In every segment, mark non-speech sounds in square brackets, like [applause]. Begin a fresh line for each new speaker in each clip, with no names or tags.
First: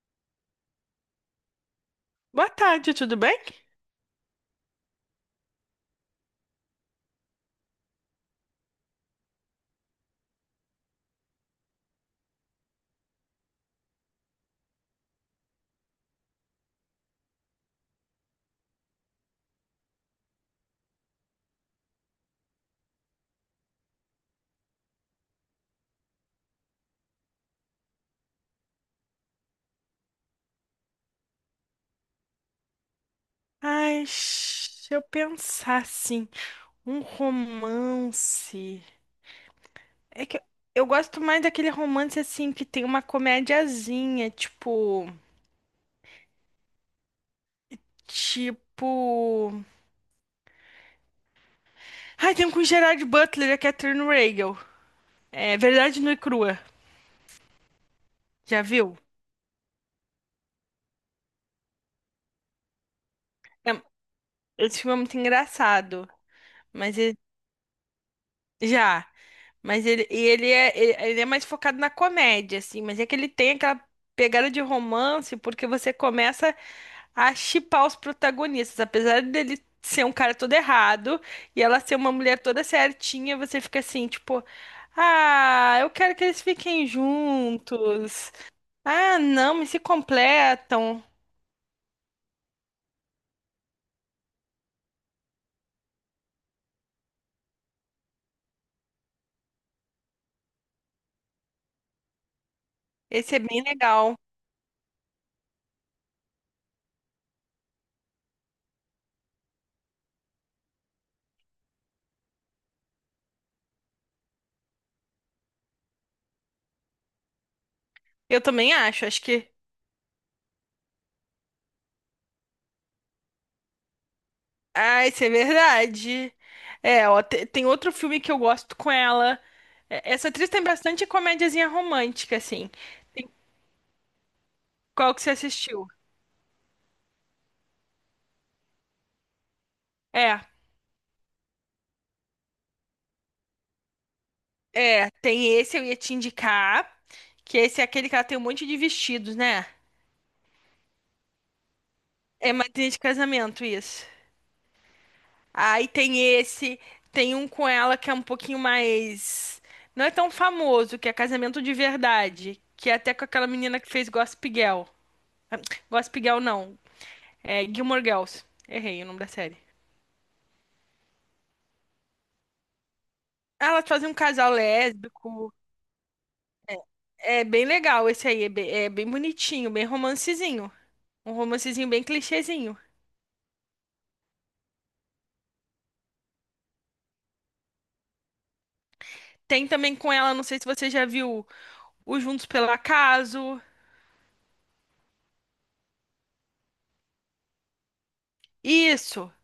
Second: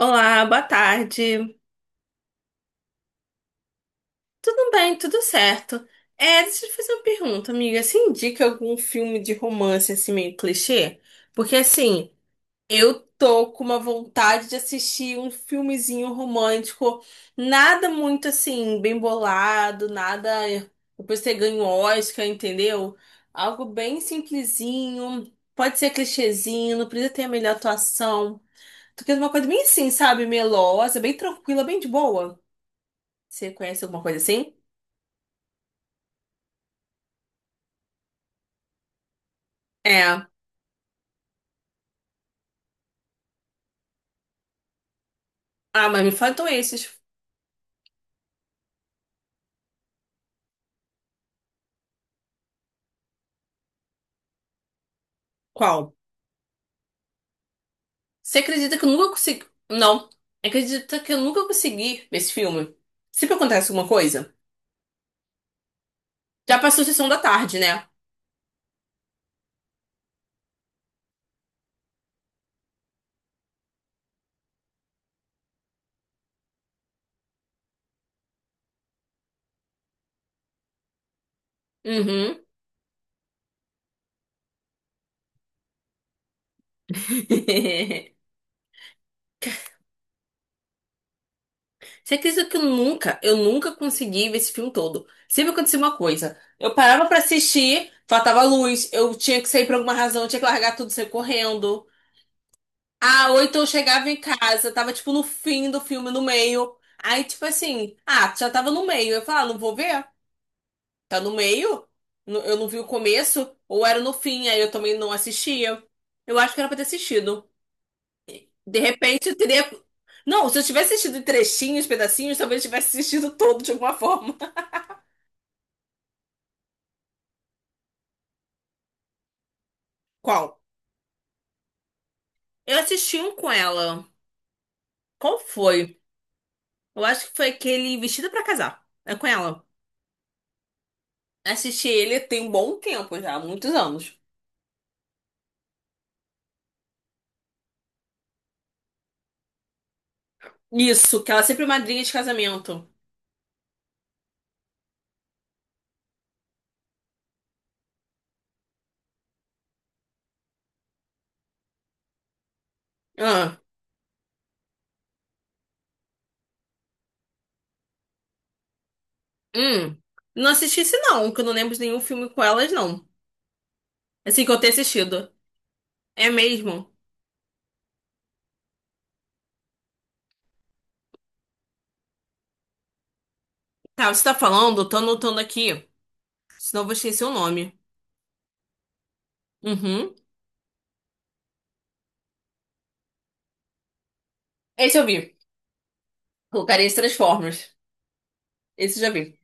Olá, boa tarde.
Boa tarde, tudo bem?
Tudo bem, tudo certo. Deixa eu te fazer uma pergunta, amiga. Você indica algum filme de romance assim meio clichê? Porque assim, eu tô com uma vontade de assistir um filmezinho romântico, nada muito assim bem bolado, nada depois você ganha um Oscar, entendeu? Algo bem simplesinho, pode ser clichêzinho, não precisa ter a melhor atuação. Tô querendo uma coisa bem assim, sabe? Melosa, bem tranquila, bem de boa. Você conhece alguma
Ai,
coisa assim?
se eu pensar assim, um romance.
É.
É que eu gosto mais daquele romance assim que tem uma comédiazinha, tipo,
Ah, mas me faltam esses.
tipo, ai, tem um com o Gerard Butler e a Catherine Reigl. É
Qual?
Verdade Nua e Crua.
Você
Já
acredita que eu
viu?
nunca consegui. Não. Acredita que eu nunca consegui esse filme? Sempre acontece
É,
alguma coisa?
esse filme é muito engraçado,
Já passou a
mas
sessão
ele
da tarde, né?
já, mas ele e ele é ele ele é mais focado na comédia assim, mas é que ele tem aquela pegada de romance porque você começa a shippar os protagonistas. Apesar dele ser um cara todo errado e ela ser uma mulher
Uhum.
toda certinha, você fica assim, tipo, ah, eu quero que eles fiquem
[laughs]
juntos. Ah, não, mas se completam.
Você acredita que eu nunca consegui ver esse filme todo? Sempre acontecia uma coisa. Eu parava pra assistir, faltava luz, eu tinha que sair por alguma razão, eu tinha que largar tudo, e sair correndo. Ah,
Esse é
ou então
bem
eu chegava
legal.
em casa, tava tipo no fim do filme, no meio. Aí, tipo assim, ah, já tava no meio. Eu falava, ah, não vou ver. Tá no meio? Eu não vi o começo, ou era no fim, aí eu também não assistia. Eu acho que era pra ter assistido.
Eu também
De
acho, acho
repente eu
que.
teria. Não, se eu tivesse assistido em trechinhos, pedacinhos, talvez eu tivesse assistido todo de alguma forma.
Ah, isso é verdade. Tem outro filme que eu gosto com ela. É,
[laughs]
essa atriz
Qual?
tem bastante comédiazinha romântica, assim.
Eu assisti
Tem-
um com ela.
Qual que você
Qual
assistiu?
foi? Eu acho que foi aquele Vestida pra Casar. É com ela.
É.
Assisti ele tem um bom tempo já, muitos anos.
É, tem esse eu ia te indicar, que esse é aquele que ela tem um monte de vestidos, né?
Isso, que ela é sempre madrinha de
É
casamento.
madrinha de casamento, isso. Aí tem esse, tem um com ela que é um pouquinho mais. Não é tão famoso, que é casamento de verdade. Que é até com aquela
Ah,
menina que fez Gossip Girl. Gossip Girl não, é Gilmore Girls. Errei o nome da série.
hum. Não assisti esse não, que eu não lembro de nenhum filme com elas, não.
Elas fazem um
É assim que
casal
eu tenho assistido.
lésbico.
É mesmo?
É bem legal esse aí. É bem bonitinho, bem romancezinho. Um romancezinho bem clichêzinho.
Tá, você tá falando, eu tô anotando aqui. Senão eu vou esquecer o nome.
Tem também com
Uhum.
ela, não sei se você já viu. O Juntos pelo Acaso.
Esse eu vi. O Carinha de Transformers. Esse eu já
Isso.
vi.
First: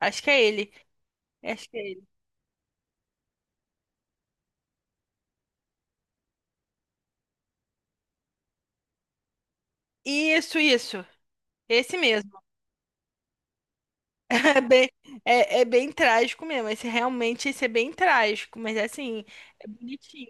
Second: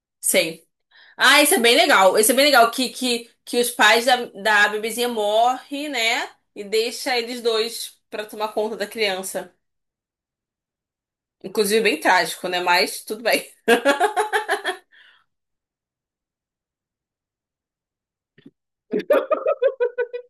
Acho que é
Sei.
ele.
Ah, esse é
Acho
bem
que é ele.
legal. Esse é bem legal. Que os pais da bebezinha morrem, né? E deixa eles dois pra tomar conta da criança.
Isso, isso.
Inclusive,
Esse
bem
mesmo. [laughs]
trágico, né? Mas tudo bem.
É bem, é bem trágico mesmo. Esse realmente esse é bem trágico, mas é assim, é bonitinho.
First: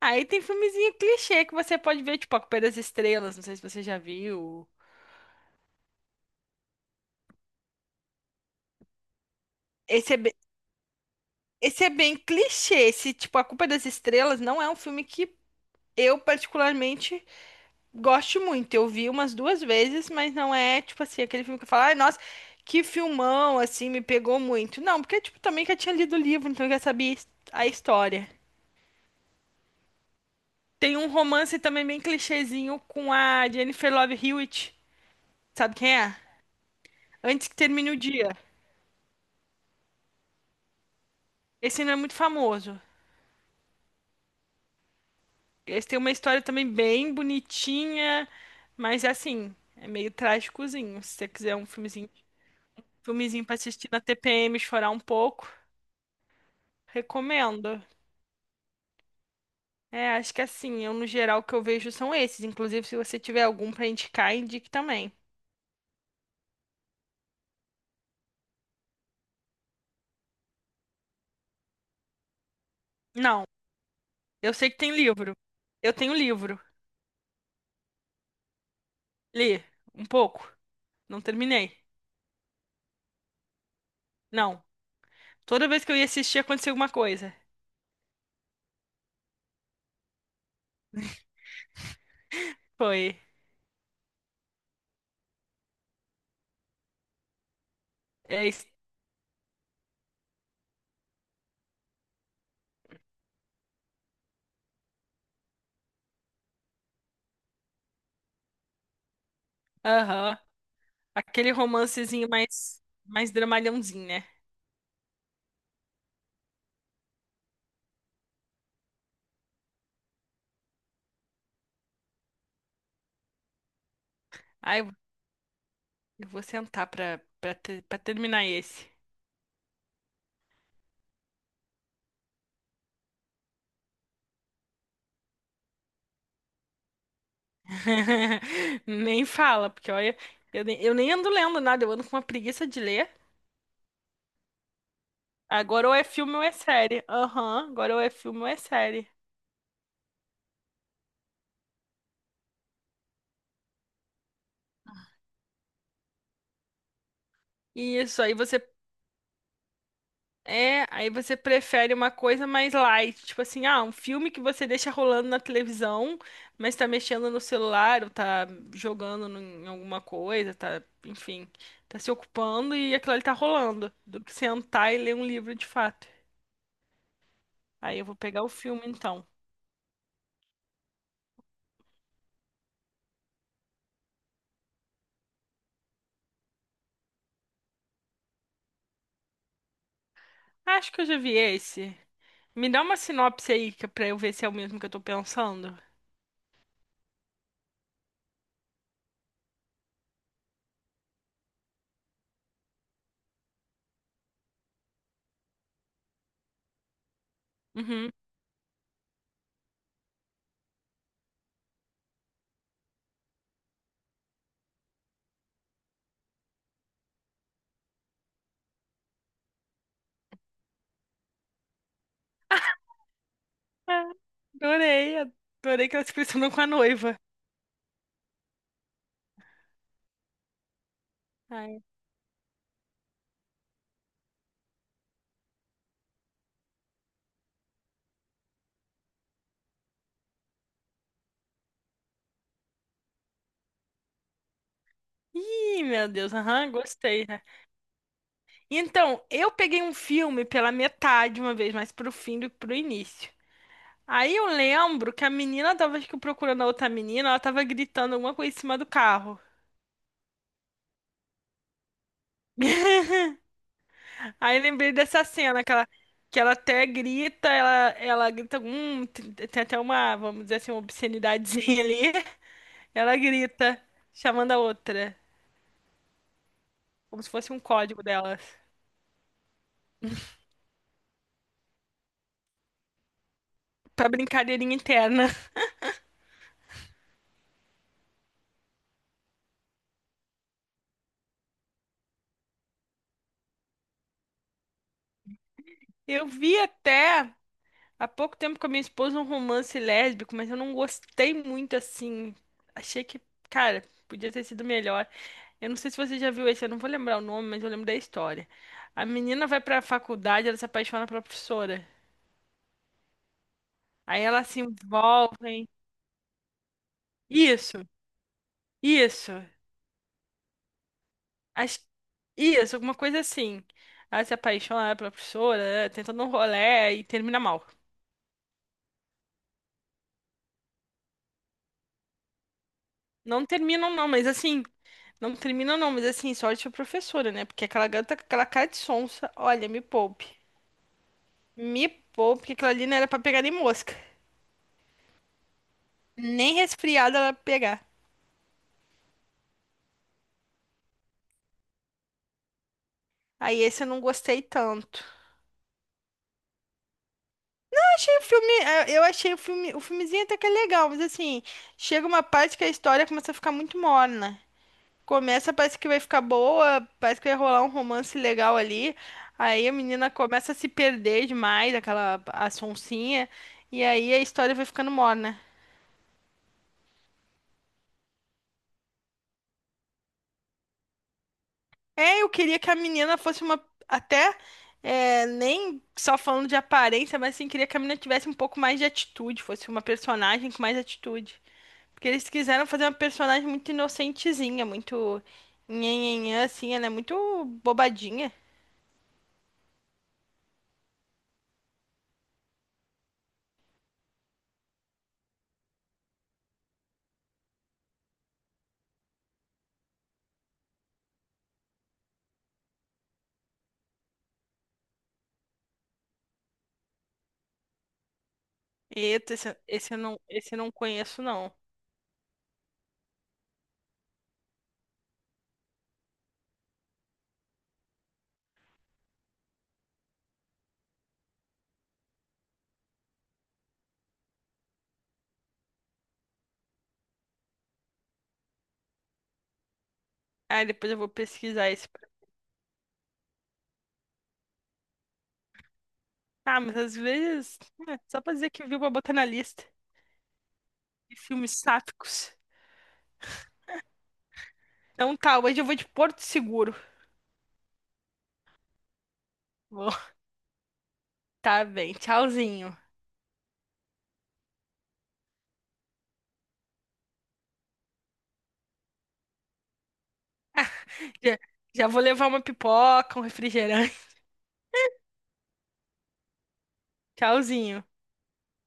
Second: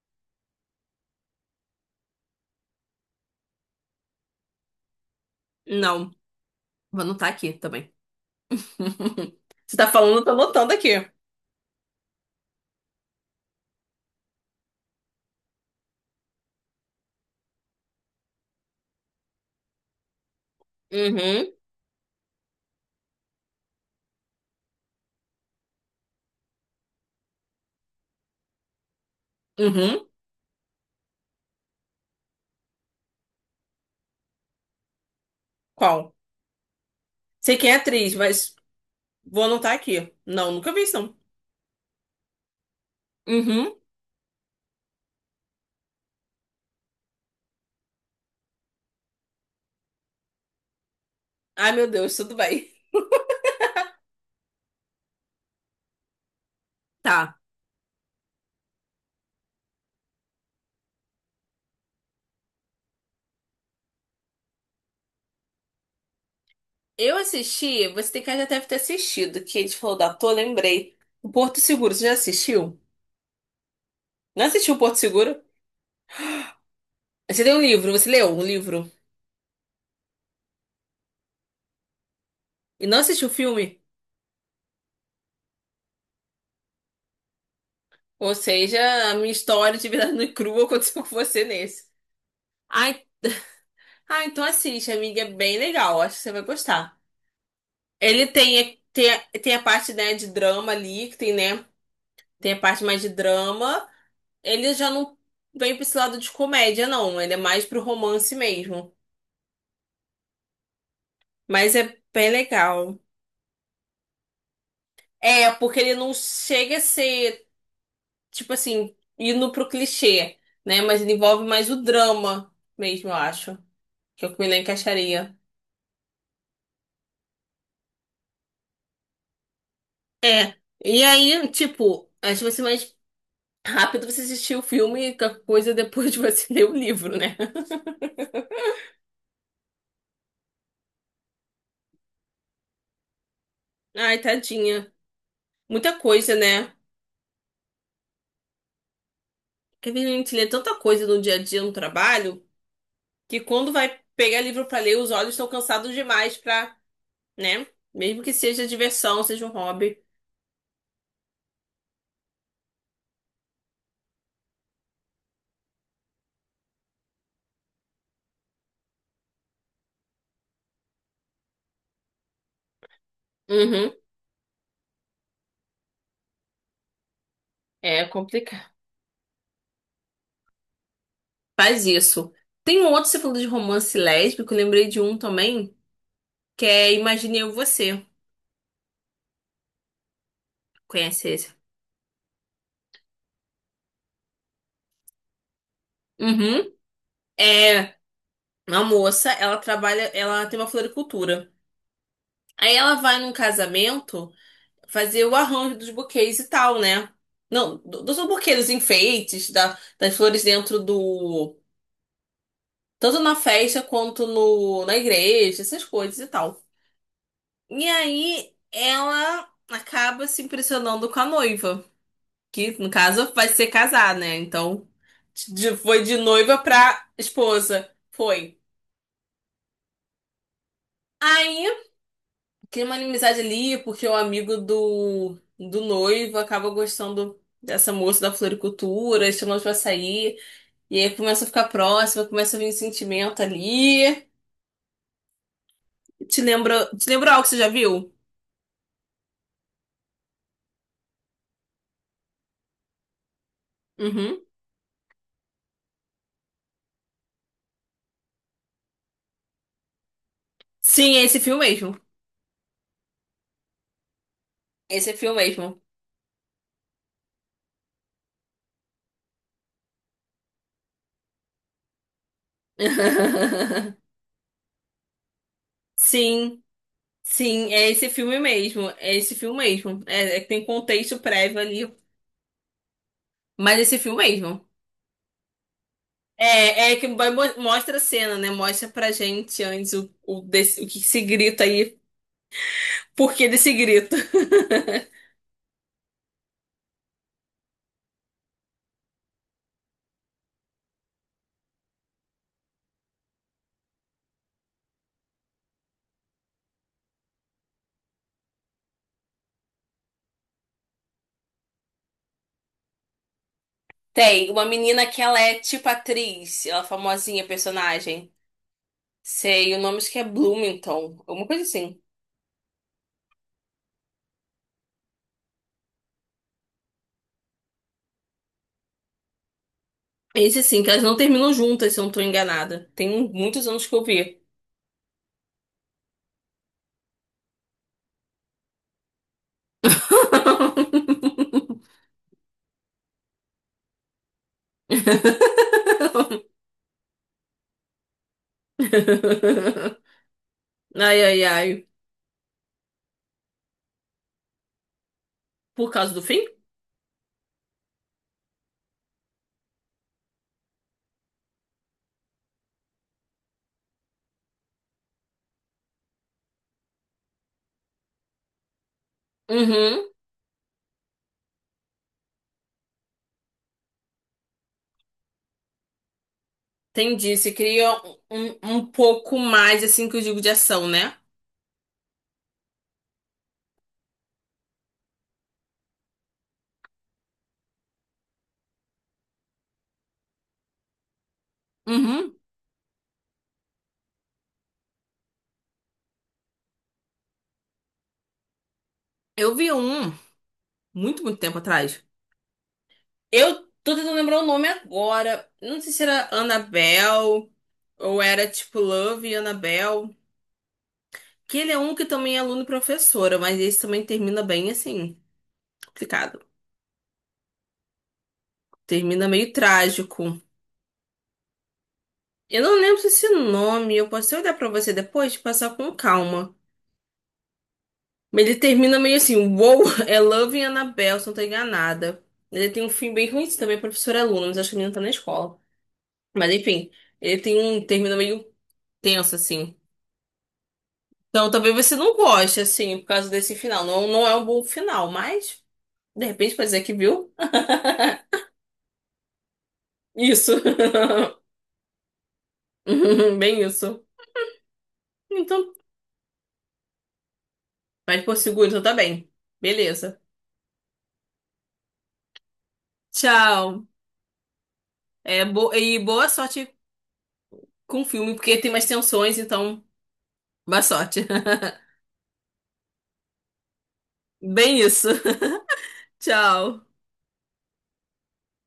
Aí tem filmezinho clichê que você pode ver, tipo, A Culpa é das Estrelas. Não sei se você já viu.
[laughs] Não, vou anotar aqui também. [laughs] Você tá
Esse é,
falando, eu tô
be-
anotando aqui.
esse é bem clichê. Esse, tipo, A Culpa é das Estrelas não é um filme que eu particularmente gosto muito, eu vi umas duas vezes, mas não é tipo assim, aquele
Uhum.
filme que eu falo, ai, nossa, que filmão, assim, me pegou muito. Não, porque tipo, também que eu tinha lido o livro, então eu já sabia a história.
Uhum.
Tem um romance também bem clichêzinho com a Jennifer Love Hewitt, sabe quem
Qual?
é? Antes
Sei
que
quem é a
Termine o
atriz,
Dia.
mas vou anotar aqui. Não, nunca vi isso, não.
Esse não é muito famoso.
Uhum.
Esse tem uma história também bem bonitinha, mas assim, é meio trágicozinho. Se você quiser um
Ai, meu Deus, tudo bem.
filmezinho pra assistir na TPM, chorar um pouco,
Tá.
recomendo. É, acho que assim, eu no geral o que eu vejo são esses. Inclusive, se você tiver algum pra indicar, indique também.
Eu assisti, você tem que já deve ter assistido, que a gente falou da Tô, lembrei. O Porto Seguro, você já assistiu?
Não,
Não
eu sei
assistiu
que
o
tem
Porto
livro.
Seguro?
Eu tenho livro.
Você tem um livro, você leu um livro
Li um pouco. Não terminei.
e não assistiu o filme?
Não. Toda vez que eu ia assistir, acontecia alguma coisa.
Ou seja, a minha história de vida [laughs] nua e crua aconteceu com você nesse. Ai,
Foi.
ah, então assiste, amiga, é bem legal, acho que você vai gostar. Ele
É isso.
tem a parte, né, de drama ali, que tem, né? Tem a parte mais de drama. Ele já não vem pra esse lado de comédia, não. Ele é mais pro romance mesmo.
Aham. Aquele
Mas é
romancezinho
bem
mais,
legal.
mais dramalhãozinho, né?
É, porque ele não chega a ser, tipo assim, indo pro clichê, né? Mas ele envolve mais o drama mesmo, eu acho. Que eu me
Ai, eu
encaixaria.
eu vou sentar pra terminar esse.
É. E aí, tipo, acho que vai ser mais rápido você assistir o filme e a coisa depois de você [laughs] ler o livro, né?
[laughs] Nem fala, porque olha, eu nem ando lendo nada, eu ando com uma preguiça de ler.
Ai, tadinha.
Agora ou
Muita
é
coisa,
filme ou é
né?
série. Aham, agora ou é filme ou é série.
Porque a gente lê tanta coisa no dia a dia no trabalho que quando vai pegar livro pra ler, os olhos estão cansados demais pra, né? Mesmo
Isso,
que
aí você
seja diversão, seja um hobby.
aí você prefere uma coisa mais light, tipo assim, ah, um filme que você deixa rolando na televisão, mas tá mexendo no celular, ou tá jogando em alguma coisa, tá, enfim, tá se ocupando e aquilo ali tá
Uhum.
rolando, do que sentar e ler um livro de fato. Aí eu
É
vou pegar o
complicado.
filme então.
Faz isso. Tem um outro, você falou de romance lésbico, eu lembrei de um também, que é Imagine Eu e Você.
Acho que eu já
Conhece
vi
esse?
esse. Me dá uma sinopse aí pra eu ver se é o mesmo que eu tô pensando.
Uhum. É uma moça, ela trabalha, ela tem uma floricultura. Aí ela vai num casamento, fazer o arranjo dos buquês e tal, né? Não,
Uhum.
dos buquês, dos enfeites, da, das flores dentro do. Tanto na festa quanto no, na igreja, essas coisas e tal. E aí ela acaba se impressionando com a noiva, que no caso vai ser
Ah,
casar, né? Então
Adorei, adorei que
foi
ela se
de
impressionou
noiva
com a
pra
noiva.
esposa. Foi.
Ai.
Aí cria uma inimizade ali, porque o amigo do, do noivo acaba gostando dessa moça da floricultura, chamou pra sair. E aí começa a ficar próxima, começa a vir um sentimento ali.
Ih, meu Deus,
Te
aham,
lembra, te
gostei,
lembra algo
né?
que você já viu?
Então, eu peguei um filme pela metade uma vez, mas pro fim do que pro início. Aí
Uhum.
eu lembro que a menina tava, acho que procurando a outra menina, ela tava gritando alguma coisa em cima do carro.
Sim, é esse filme mesmo.
[laughs] Aí eu lembrei
Esse é
dessa
filme mesmo.
que ela até grita, ela grita, tem até uma, vamos dizer assim, uma obscenidadezinha ali. [laughs] Ela grita,
[laughs]
chamando a outra,
Sim,
como se fosse um
sim, é
código
esse filme
delas.
mesmo. É esse filme mesmo. É, é que tem contexto prévio ali. Mas é esse
Pra
filme mesmo.
brincadeirinha interna.
É, é que vai mostra a cena, né? Mostra pra gente antes o que se grita aí. Por que desse grito?
Eu vi até há pouco tempo com a minha esposa um romance lésbico, mas eu não gostei muito assim. Achei que, cara, podia ter sido melhor. Eu não sei se você já viu esse, eu não vou lembrar o nome, mas eu lembro da história. A menina vai pra faculdade, ela se apaixona pela professora. Aí elas
Tem
se
uma menina que ela é
envolvem.
tipo atriz, ela é famosinha,
Isso,
personagem.
isso.
Sei, o nome acho que é Bloomington, alguma coisa
As-
assim.
Isso, alguma coisa assim. Ela se apaixona pela professora, tenta dar um rolê e termina mal.
Esse sim, que elas não terminam juntas, se eu não tô enganada. Tem um,
Não
muitos anos que
terminam,
eu
não, mas
vi.
assim. Não terminam, não, mas assim, sorte a professora, né? Porque aquela garota com aquela cara de sonsa, olha, me poupe. Me poupe, porque aquilo ali não era pra pegar nem mosca.
[laughs]
Nem resfriada ela ia pegar.
Ai, ai, ai.
Aí esse eu não gostei tanto.
Por causa do fim?
Eu achei o filme, eu achei o filme, o filmezinho até que é legal, mas assim, chega uma parte que a história começa a ficar muito morna. Começa, parece que vai ficar boa, parece que vai rolar um romance legal ali. Aí a
Uhum.
menina começa a se perder demais, aquela a sonsinha, e aí a história vai ficando morna.
Entendi. Se cria um pouco mais, assim, que eu digo de ação, né?
Eu queria que a menina fosse uma até é, nem só falando de aparência, mas assim, queria que a menina tivesse um pouco mais de atitude, fosse uma personagem com mais atitude. Porque eles
Uhum.
quiseram fazer uma personagem muito inocentezinha, muito nhenhenhã, assim, ela é muito bobadinha.
Eu vi um muito, muito tempo atrás. Eu tô tentando lembrar o nome agora. Não sei se era Annabelle ou era tipo Love e Annabelle. Que ele é um que também é aluno e professora, mas esse também termina bem assim, complicado. Termina meio trágico.
Esse eu não conheço, não.
Eu não lembro se esse nome, eu posso olhar pra você depois, passar com calma. Mas ele termina meio assim, wow, [laughs] é Love e Annabelle, se não tô enganada. Ele tem um fim bem ruim também, é professor e aluno, mas acho que ele não tá na escola. Mas enfim, ele tem um termina meio tenso assim.
Aí depois eu vou
Então
pesquisar
talvez
esse.
você não goste, assim, por causa desse final. Não, não é um bom final, mas de repente
Ah,
pode
mas
dizer que
às
viu.
vezes, é, só pra dizer que viu pra botar na lista.
[laughs] Isso.
E
[laughs]
filmes sáficos.
[laughs] Bem isso.
Então tá, hoje eu
Então,
vou de Porto Seguro.
vai por seguro, então tá.
Vou.
Beleza.
[laughs] Tá bem, tchauzinho.
Tchau. É, e boa sorte com o filme, porque tem mais tensões, então, boa sorte.
Já,
[laughs]
já vou levar uma pipoca, um refrigerante.
Bem isso. [laughs] Tchau.
[laughs] Tchauzinho.